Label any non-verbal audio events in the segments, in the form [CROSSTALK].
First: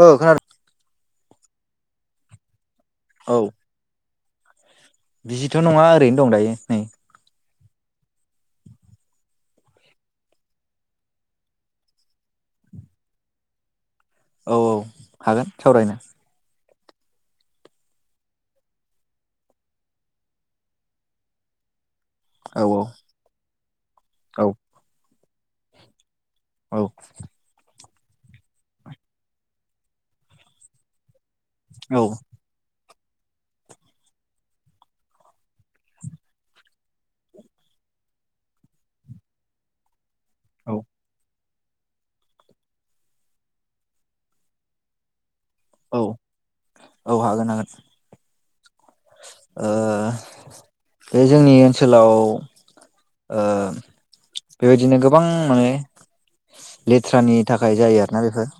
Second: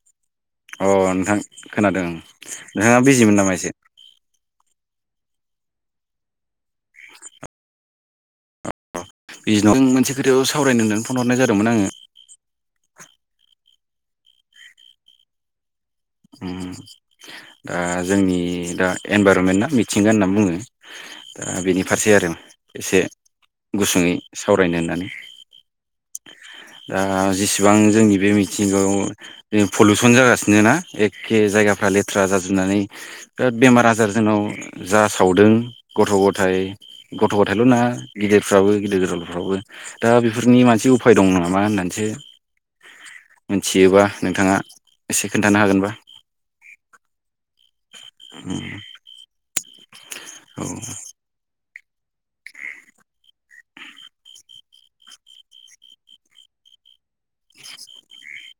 ओ खोनादों अ नोंथां खोनादों। नोंथाङा बिजिमोन औ नामा एसे। बिजिथ' नङा ओरैनो दं दायो नै। बिजि नंङाबा मोनसे खोथाखौ सावरायनो होननानै फन हरनाय जादोंमोन आङो। औ औ हागोन सावरायनो। दा जोंनि दा एनभाइरमेन्टआ मिथिंगा होनना बुङो दा बेनि खारसै आरो औ एसे गुसुङै औ सावरायनो होननानै। औ दा जेसेबां जोंनि बे मिथिंगायाव जे पलुसन जागासिनो ना [UNINTELLIGIBLE] एखे जायगाफ्रा औ लेथ्रा जाजोबनानै बेमार आजार जोंनाव जा सावदों गथ' गथाय गथ' गथायल' नंङा गिदिरफ्राबो गिदिर गिदिरफ्राबो दा बेफोरनि औ मोनसे उफाय दं नामा। मा होननासो मिथियोबा नोंथाङा एसे खोन औ औ हागोन हागोन। [UNINTELLIGIBLE] ओ औ बे जोंनि ओनसो सोलाव ओ बेबायदिनो गोबां माने लेथ्रानि थाखाय जायो आरोना बेफोर।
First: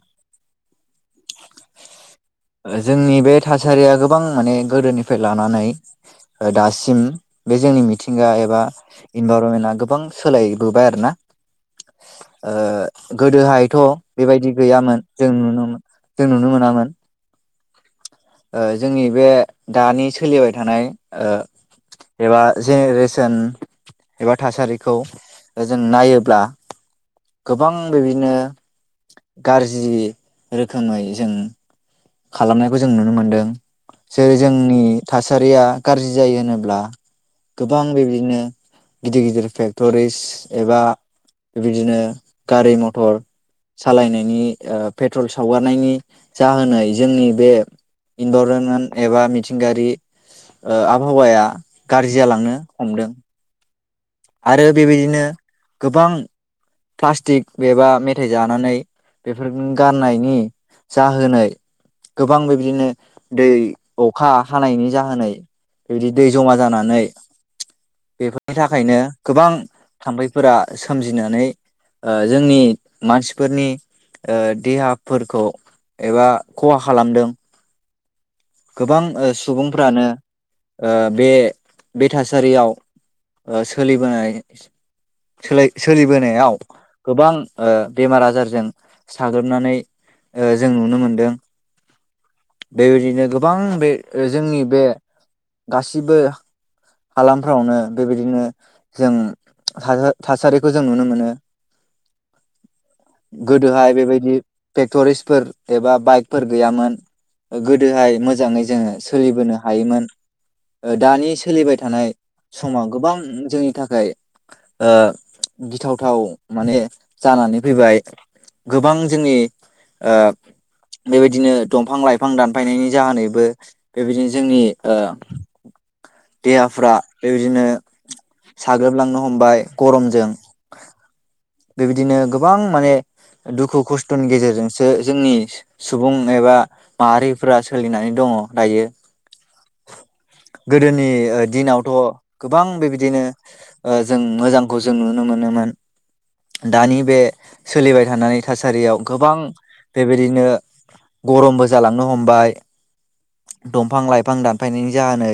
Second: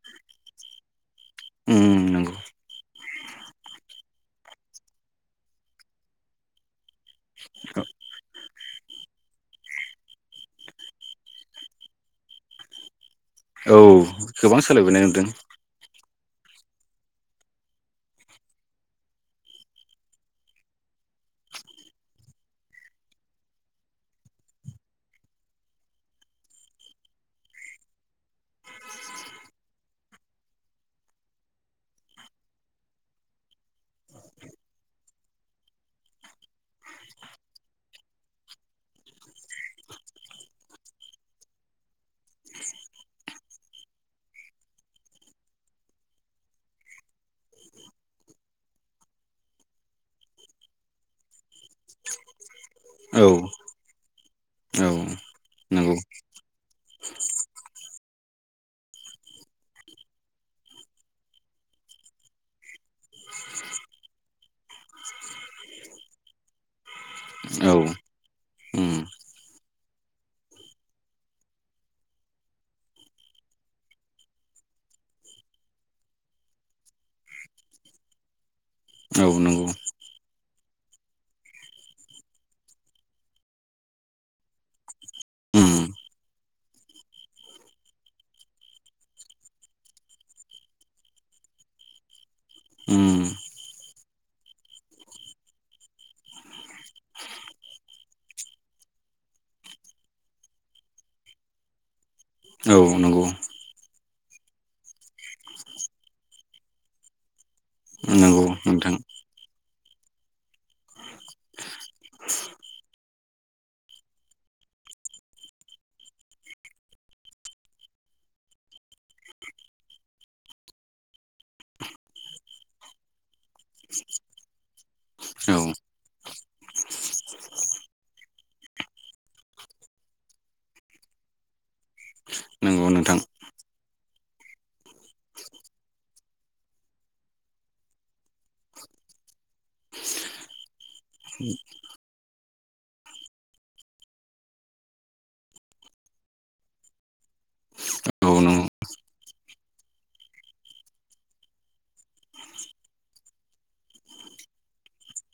उम नंगौ। जोंनि बे थासारिया गोबां माने गोदोनिफ्राय लानानै ओ दासिम बे जोंनि मिथिंगा एबा इनभाइरनमेन्टआ गोबां सोलायबोबाय आरोना ओ औ गोदोहायथ' बेबायदि गोबां सोलायबोनाय गैयामोन नुदों जों नुनो नुनो मोनामोन। ओ जोंनि बे दानि सोलिबाय थानाय ओ एबा जेनेरेसन एबा थासारिखौ जों नायोब्ला गोबां बिदिनो गाज्रि रोखोमै जों खालामनायखौ जों नुनो मोनदों जेरै जोंनि थासारिया गारज्रि जायो होनोब्ला गोबां बेबायदिनो गिदिर गिदिर फेक्टरिस एबा बेबायदिनो गारि मथर सालायनायनि ओ पेट्रल सावगारनायनि जाहोनै जोंनि बे इनभरनमेन्ट एबा मिथिंगायारि ओ आबहावाया गारजि जालाङो। हमदों। औ आरो औ बेबायदिनो नंगौ गोबां प्लास्टिक एबा मेथाइ जानानै बेफोर गारनायनि जाहोनै गोबां बेदिनो दै अखा हानायनि जाहोनै बेबायदि दै जमा जानानै औ बेफोरनि थाखायनो गोबां थाम्फैफोरा सोमजिनानै ओ जोंनि मानसिफोरनि ओ देहाफोरखौ एबा खहा खालामदों। गोबां ओ औ नंगौ सुबुंफ्रानो ओ बे बे थासारियाव ओ सोलिबोनाय बोलाय सोलिबोनायाव गोबां ओ बेमार आजारजों साग्लोबनानै ओ जों नुनो मोनदों बेबायदिनो गोबां बे ओ जोंनि बे गासिबो हालामफ्रावनो बेबायदिनो जों थासा थासारिखौ जों नुनो मोनो। औ नंगौ गोदोहाय बेबायदि पेक्टरिस्टफोर एबा बाइकफोर गैयामोन गोदोहाय मो नंगौ मोजाङै जोंङो नोंथां सोलिबोनो हायोमोन दानि सोलिबाय थानाय समाव गोबां जोंनि थाखाय ओ गिथावथाव माने जानानै फैबाय गोबां जोंनि ओ बेबायदिनो दंफां लाइफां दानफायनायनि जाहोनै बो बेबायदिनो जोंनि ओ औ देहाफ्रा बेबायदिनो साग्लोबलांनो हमबाय गरमजों बेबायदिनो गोबां नंगौ माने नोंथां दुखु खस्थ'नि गेजेरजोंसो जोंनि सुबुं एबा माहारिफ्रा सोलिनानै दङ दायो गोदोनि दिनावथ' गोबां बेबायदिनो ओ जों मोजांखौ जों नुनो मोनोमोन दानि बे सोलिबाय औ थानाय नंगौ थासारियाव गोबां बेबायदिनो गरमबो जालांनो हमबाय। दंफां लाइफां दानफायनायनि जाहोनै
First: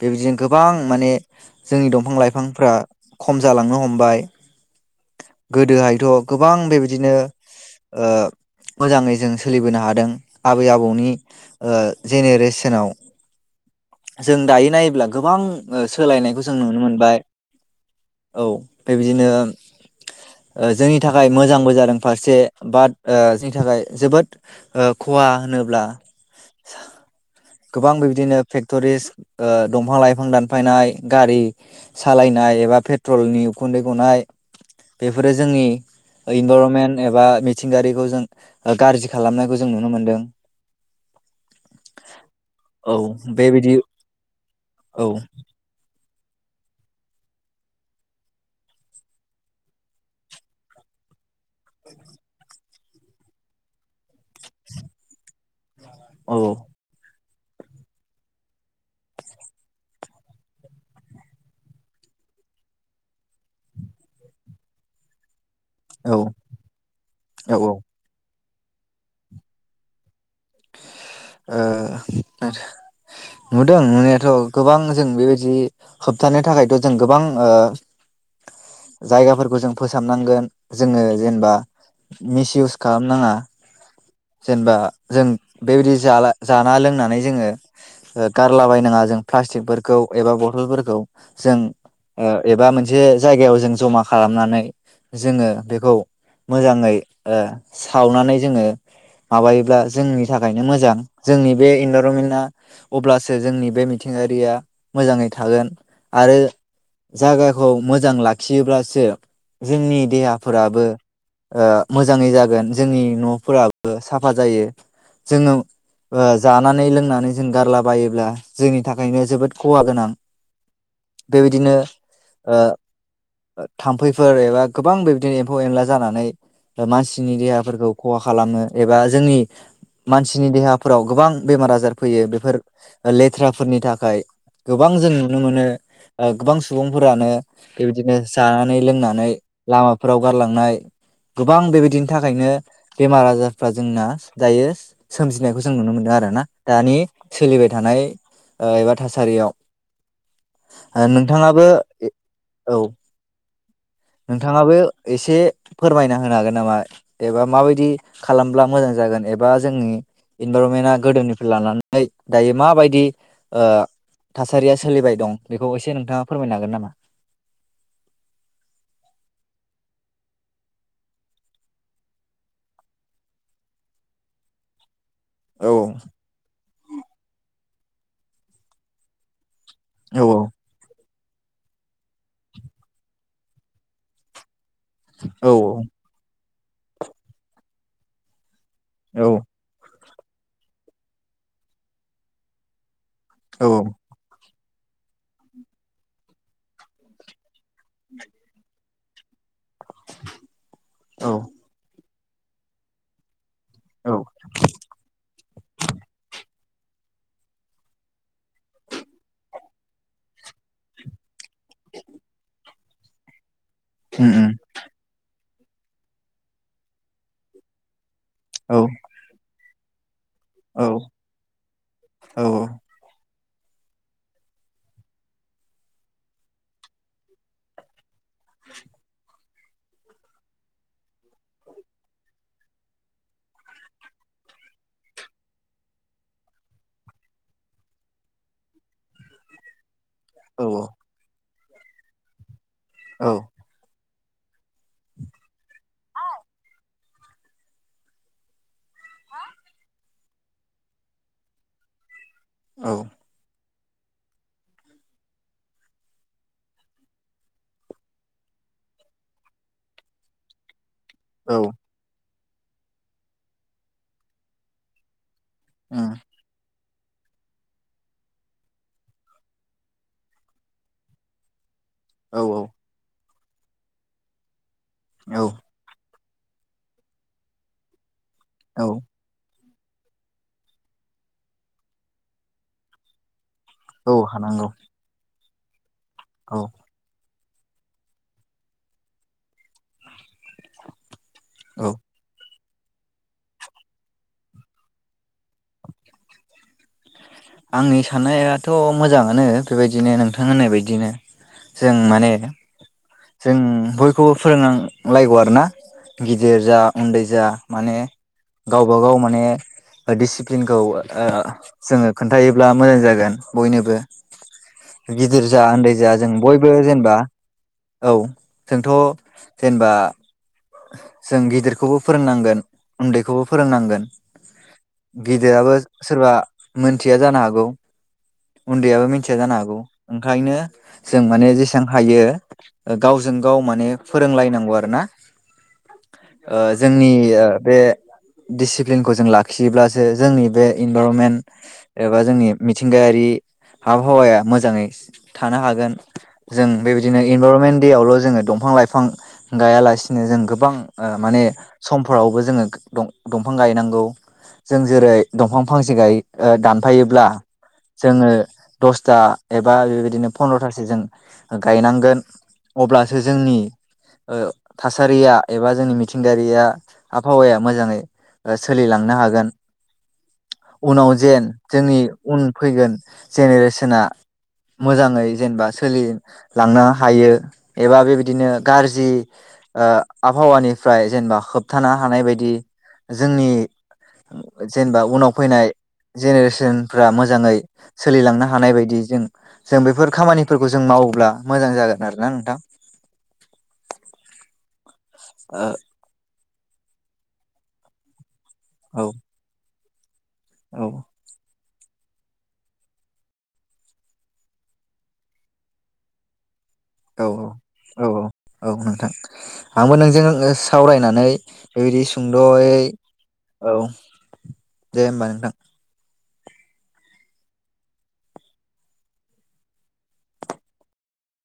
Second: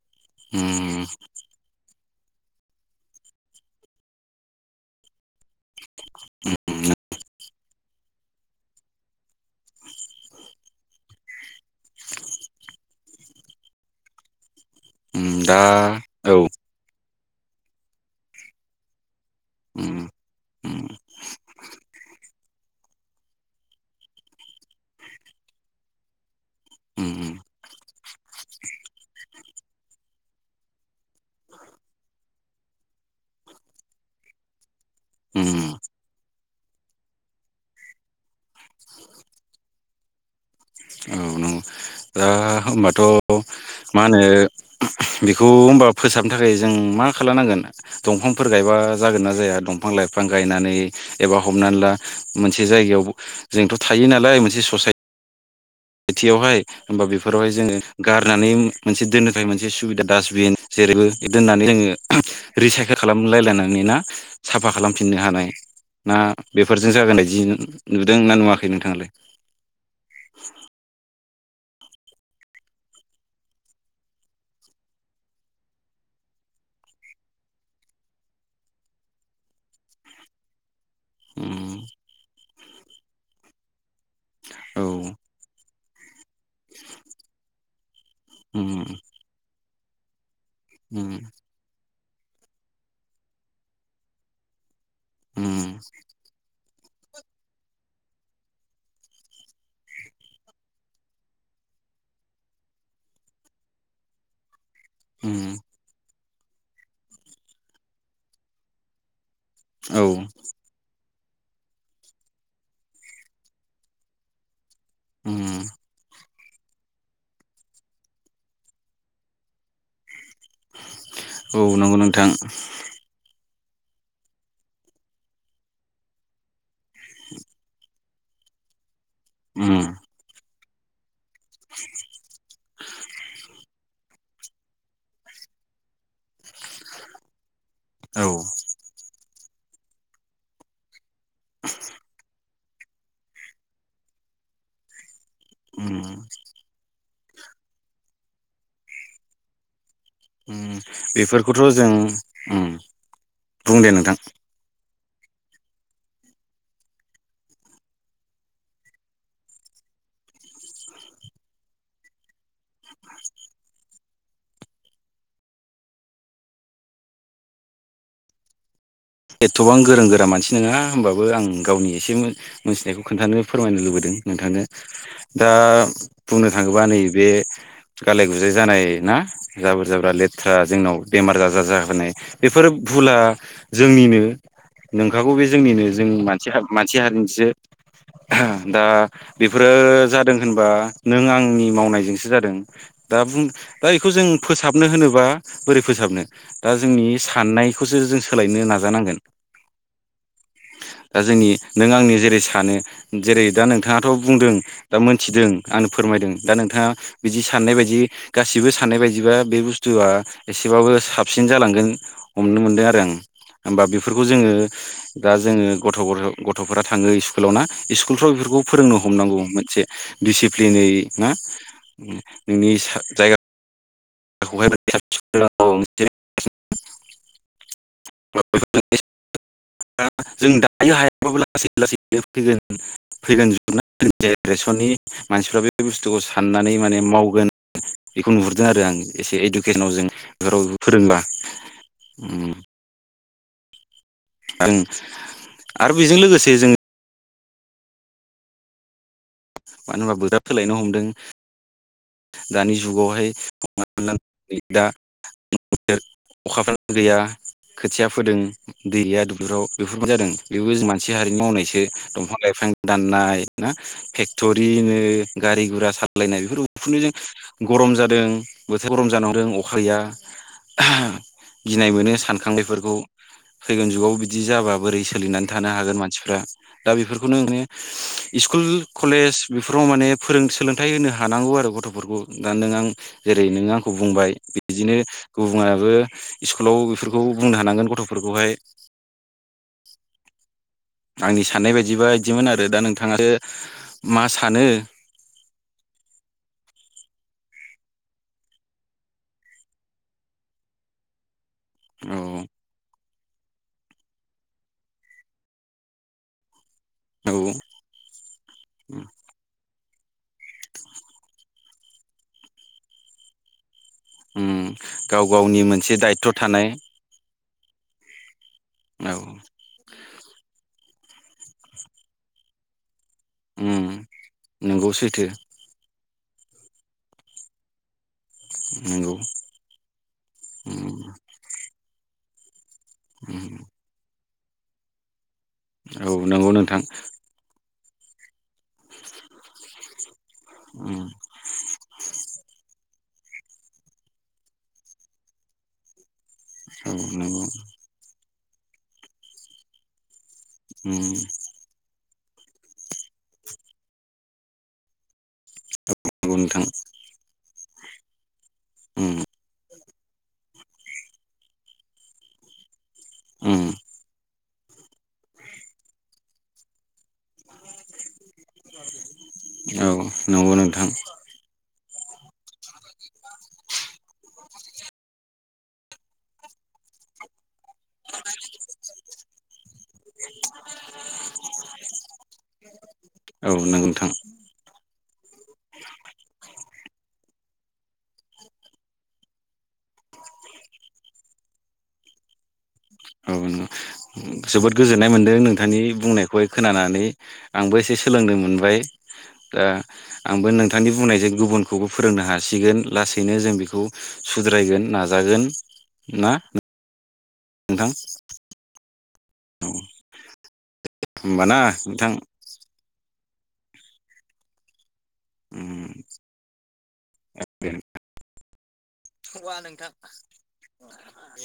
बेबायदिनो गोबां माने जोंनि दंफां लाइफांफ्रा खम जालांनो हमबाय गोदोहायथ' गोबां बेबायदिनो ओ मोजाङै जों सोलिबोनो हादों आबै आबौनि ओ जेनेरेसनाव जों दायो नायोब्ला गोबां दा ओ औ सोलायनायखौ जों नुनो मोनबाय औ बेबायदिनो जोंनि थाखाय मोजांबो जादों फारसे बाट जोंनि थाखाय जोबोद ओ खहा होनोब्ला गोबां बिबादिनो फेक्टरिस ओ दंफां लाइफां दानफायनाय गारि सालायनाय एबा पेट्रलनि उखुन्दै गनाय बेफोरो जोंनि इनभारनमेन्ट एबा मिथिंगायारिखौ जों गाज्रि खालामनायखौ जों नुनो मोनदों। औ नंगौ दा औ होमबाथ' बेबायदि मा होनो औ बिखौ होमबा फोसाबनो थाखाय जों मा खालामनांगोन दंफांफोर गायबा जागोन ना जाया दंफां लाइफां गायनानै एबा हमनानै ला मोन से जायगायाव जोंथ' थायो नालाय मोनसे ससायट औ थियावहाय होमबा बेफो फोरावहाय जोंङो गारनानै उम मोनसे दोननो थाखाय मोनसे सुबिदा डास्टबिन जेरैबो दोननानै जोङो रिसाइकेल खालामलायलायनानै ना साफा खालामफिननो हानाय। ना औ बेफोरजों जागोनबायदि औ ओ नुदों ना नुवा खै नोंथांङालाय? ओ [UNINTELLIGIBLE] नुदों नुनायाथ' गोबां जों बेबायदि होबथानो थाखायथ' जों गोबां ओ जायगाफोरखौ जों फोसाबनांगोन। जोङो जेनेबा उम मिस इउस कामनाङा। जेनेबा औ जों बेबादि जाला जाना लोंनानै जोङो ओ उम गारलाबायनाङा जों प्लास्टिक फोर कौ एबा ब थलफोरखौ उम जों ओ एबा मोनसे जायगायाव जों जमा खालामनानै जोङो उम बेखौ मोजाङै ओ सावनानै जोङो माबायोब्ला जोंनि थाखायनो मोजां। जोंनि बे इन [UNINTELLIGIBLE] अब्लासो जोंनि बे मिथिंगारिया मोजाङै उम थागोन आरो जागाखौ मोजां लाखियोब्लासो जोंनि औ देहाफोराबो ओ मोजाङै जागोन जोंनि न'फोराबो साफा जायो उम जोङो ओ जानानै लोंनानै जों गारलाबायोब्ला जोंनि थाखायनो जोबोद खहा गोनां। औ बेबायदिनो नोंगौ नोंथां। ओ थाम्फैफोर एबा गोबां बेबदिनो एम्फौ एनला जानानै ओ मानसिनि देहाफोरखौ खहा खालामो एबा जोंनि उम मानसिनि देहा फोराव गोबां बेमार आजार फैयो बेफोर लेथ्राफोरनि थाखाय गोबां जों नुनो मोनो ओ गोबां सुबुंफोरानो बेबायदिनो औ जानानै लोंनानै लामाफोराव गारलांनाय गोबां बेबायदिनि थाखायनो बेमार आजारफ्रा जोंना दायो सोमजि नायखौ जों नुनो मोनदों उम आरो ना दानि सोलिबाय थानाय ओ एबा थासारियाव। उम ओ नोंथाङाबो बेफोरखौथ' जों उम औ। बुं दे नोंथां। नोंथाङाबो एसे फोरमायना होनो हागोन नामा एबा माबायदि खालामब्ला मोजां जागोन एबा जोंनि इनभरनमेन्टआ गोदोनिफ्राय लानानै दायो माबायदि ओ थासारिया सोलिबाय दं बेखौ एसे नोंथाङा फोरमायनो हागोन नामा? एथ'बां गोरों गोरा मानसि नोङा होमबाबो आं गावनि एसे मो मिथिनायखौ खोन्थानो फोरमायनो लुबैदों नोंथांनो‌। दा औ बुंनो थाङोबा नैबे गालाय गुजाय जानाय ना? जाबोर जाब्रा औ लेथ्रा जोंनाव। बेमार आजार जाहोनाय बेफोर भुला जोंनिनो। नोंखागौ बे औ जोंनिनो जों मान सि हाब मानसि हारिनिसो। दा औ बेफोरो जा दों होनबा नों आंनि मावनायजोंसो जादों। दा बुं औ ओइ इखौ जों। फोसाबनो होनोबा बोरै फोसाबनो दा जोंनि साननायखौसो जों सोलायनो नाजानांगोन। दा औ जोंनि नों आंनि जे जे सानो जेरै दा नोंथाङाथ' औ बुंदों दा मोन्थिदों आंनो फोरमायदों। दा नोंथाङा बिदि साननाय बायदि गासिबो साननाय बायदिबा बे बुस्थुआ एसेबाबो साब सिन जालांगोन हमनो मोनदों आ जों होमबा बेफोरखौ जोङो दा जोङो गथ' गथ 'गथ'फोरा थाङो स्कुलाव ना सु कुलफ्राव बेफोरखौ फोरोंनो हमनांगौ मोनसे। दिसिप्लिनै ना औ नोंनि सा जायगा [UNINTELLIGIBLE] दा जों दायो हायाबाबो लासै लासै फैगोन फैगोन [UNINTELLIGIBLE] जनानै जेनेरेसननि मानसिफ्रा बे बुस्थुखौ साननानै माने मावगोन बेखौ नुहुरदों आरो आं एसे इडुकेसनाव जों औ फोराव बेखौ औ फोरोंबा। ओम। औ। आं आरो बेजों लोगोसे जों मानो होनबा बोदाब सोलायनो हमदों। दानि औ जुगावहाय [UNINTELLIGIBLE] दा अखाफ्रानो गैया खोथिया फोदों दै गैया दुब्लिाव बेफोरबो जादों बेबो जों मान से हारिनि औ मावनायसो दंफां लाय बिफां दाननाय ना फेक्ट'रिनो गारि गुरा उम सालायनाय बेफोर उखुन्दैजों गरम जादों बोथोर गरम जानांदों अखा गैया गिनाय मोनो औ औ सानखांनायफोरखौ फैगोन जुगावबो बिदि जाबा बोरै औ सोलिनानै थानो हागोन मानसि फोरा दा बेफोरखौनो माने स्कुल औ कलेज बेफोराव माने फोरों सोलोंथाइ होनो हानांगौ आरो गथ'फोरखौ दा नों आं जेन ओरै नोङो आंखौ औ बुंबाय हानांगौ बिदिनो गुबुङाबो औ स्कुलाव बेफोरखौ बुंनो हानांगोन गथ'फोरखौहाय आंनि साननाय औ बायदिबा बिदिमोन आरो। आरो दा नोंथाङासो मा सानो? आंनि साननायाथ' मोजाङानो बेबायदिनो नोंथां होननाय बायदिनो। जों माने औ जों बयखौबो फोरोंनांलायगौ आरोना गिदिर जा उन्दै औ जा माने गावबागाव माने दिडिसिप्लिनखौ ओ जोङो खोन्थायोब्ला मोजां जागोन बयनोबो उम गाव गिदिर गावनि जा मोनसे उन्दै जा जों दायथ' थानाय बयबो जेनेबा औ। जोंथ' औ जेनेबा जों गिदिरखौबो फोरोंनांगोन उन्दैखौबो उम फोरोंनांगोन नंगौ सैथो गिदिराबो सोरबा मोनथिया जानो हागौ। उन्दैयाबो नंगौ मिथिया जानो हागौ ओंखायनो उम जों माने जेसे सां हायो गावजों उम गाव माने फोरोंलायनांगौ आरो ना। औ नंगौ ओ नोंथां जोंनि ओ बे दिसिप्लिनखौ जों लाखियोब्लासो जोंनि बे उम इनभारनमेन्ट एबा जोंनि मि मिथिंगायारि आबहावाया मोजाङै थानो हागोन। जों औ बेबायदिनो नंगौ इनभारनमेन्ट दे आवल' जोङो दं फां लाइफां गायालासि जों गोबां उम ओ नंगौ माने सम फोरावबो जोङो दं-दंफां गायनांगौ जों जेरै दंफां फांसेगाय नोंथां दानफायोब्ला। जोङो दस्ता उम एबा बेबाय बिदिनो फन्द्रथासो जों गायनांगोन। अब्लासो जोंनि उम ओ थासारिया एबा जोंनि मिथिंगायारिया आबहावाया मोजाङै ओ सोलिलांनो हागोन औ नंगौ नोंथां उनाव जेन जोंनि उन फैगोन जेनेरेसना मोजाङै जेनेबा सोलिलांनो हायो एबा बेबायदिनो गारजि ओ आबहावानिफ्राय जेनेबा होबथानो हानाय बायदि जोंनि औ नंगौ नोंथां जेनेबा उनाव फैनाय जेनेरेसनफ्रा मोजाङै सोलिलांनो हानाय बायदि जों जों बेफोर खामानिफोरखौ जों मावोब्ला मोजां जागोन आरोना नोंथां। औ नंगो जोबोद गोजोननाय मोनदों ओ नोंथांनि बुंनाय खौहाय खोनानानै आंबो एसे सोलोंनो मोन बाय औ आ आंबो औ नोंथांनि बुंनायजों गुबुन खौबो फोरोंनो हासिगोन लासैनो जों बेखौ सुद्रायगोन नाजागोन ना। औ नोंथां औ औ औ औ नोंथां औ आंबो नोंजों सावरायनानै होमबाना बेबायदि नोंथां सुंद'यै औ दे होमबा नोंथां। [UNINTELLIGIBLE]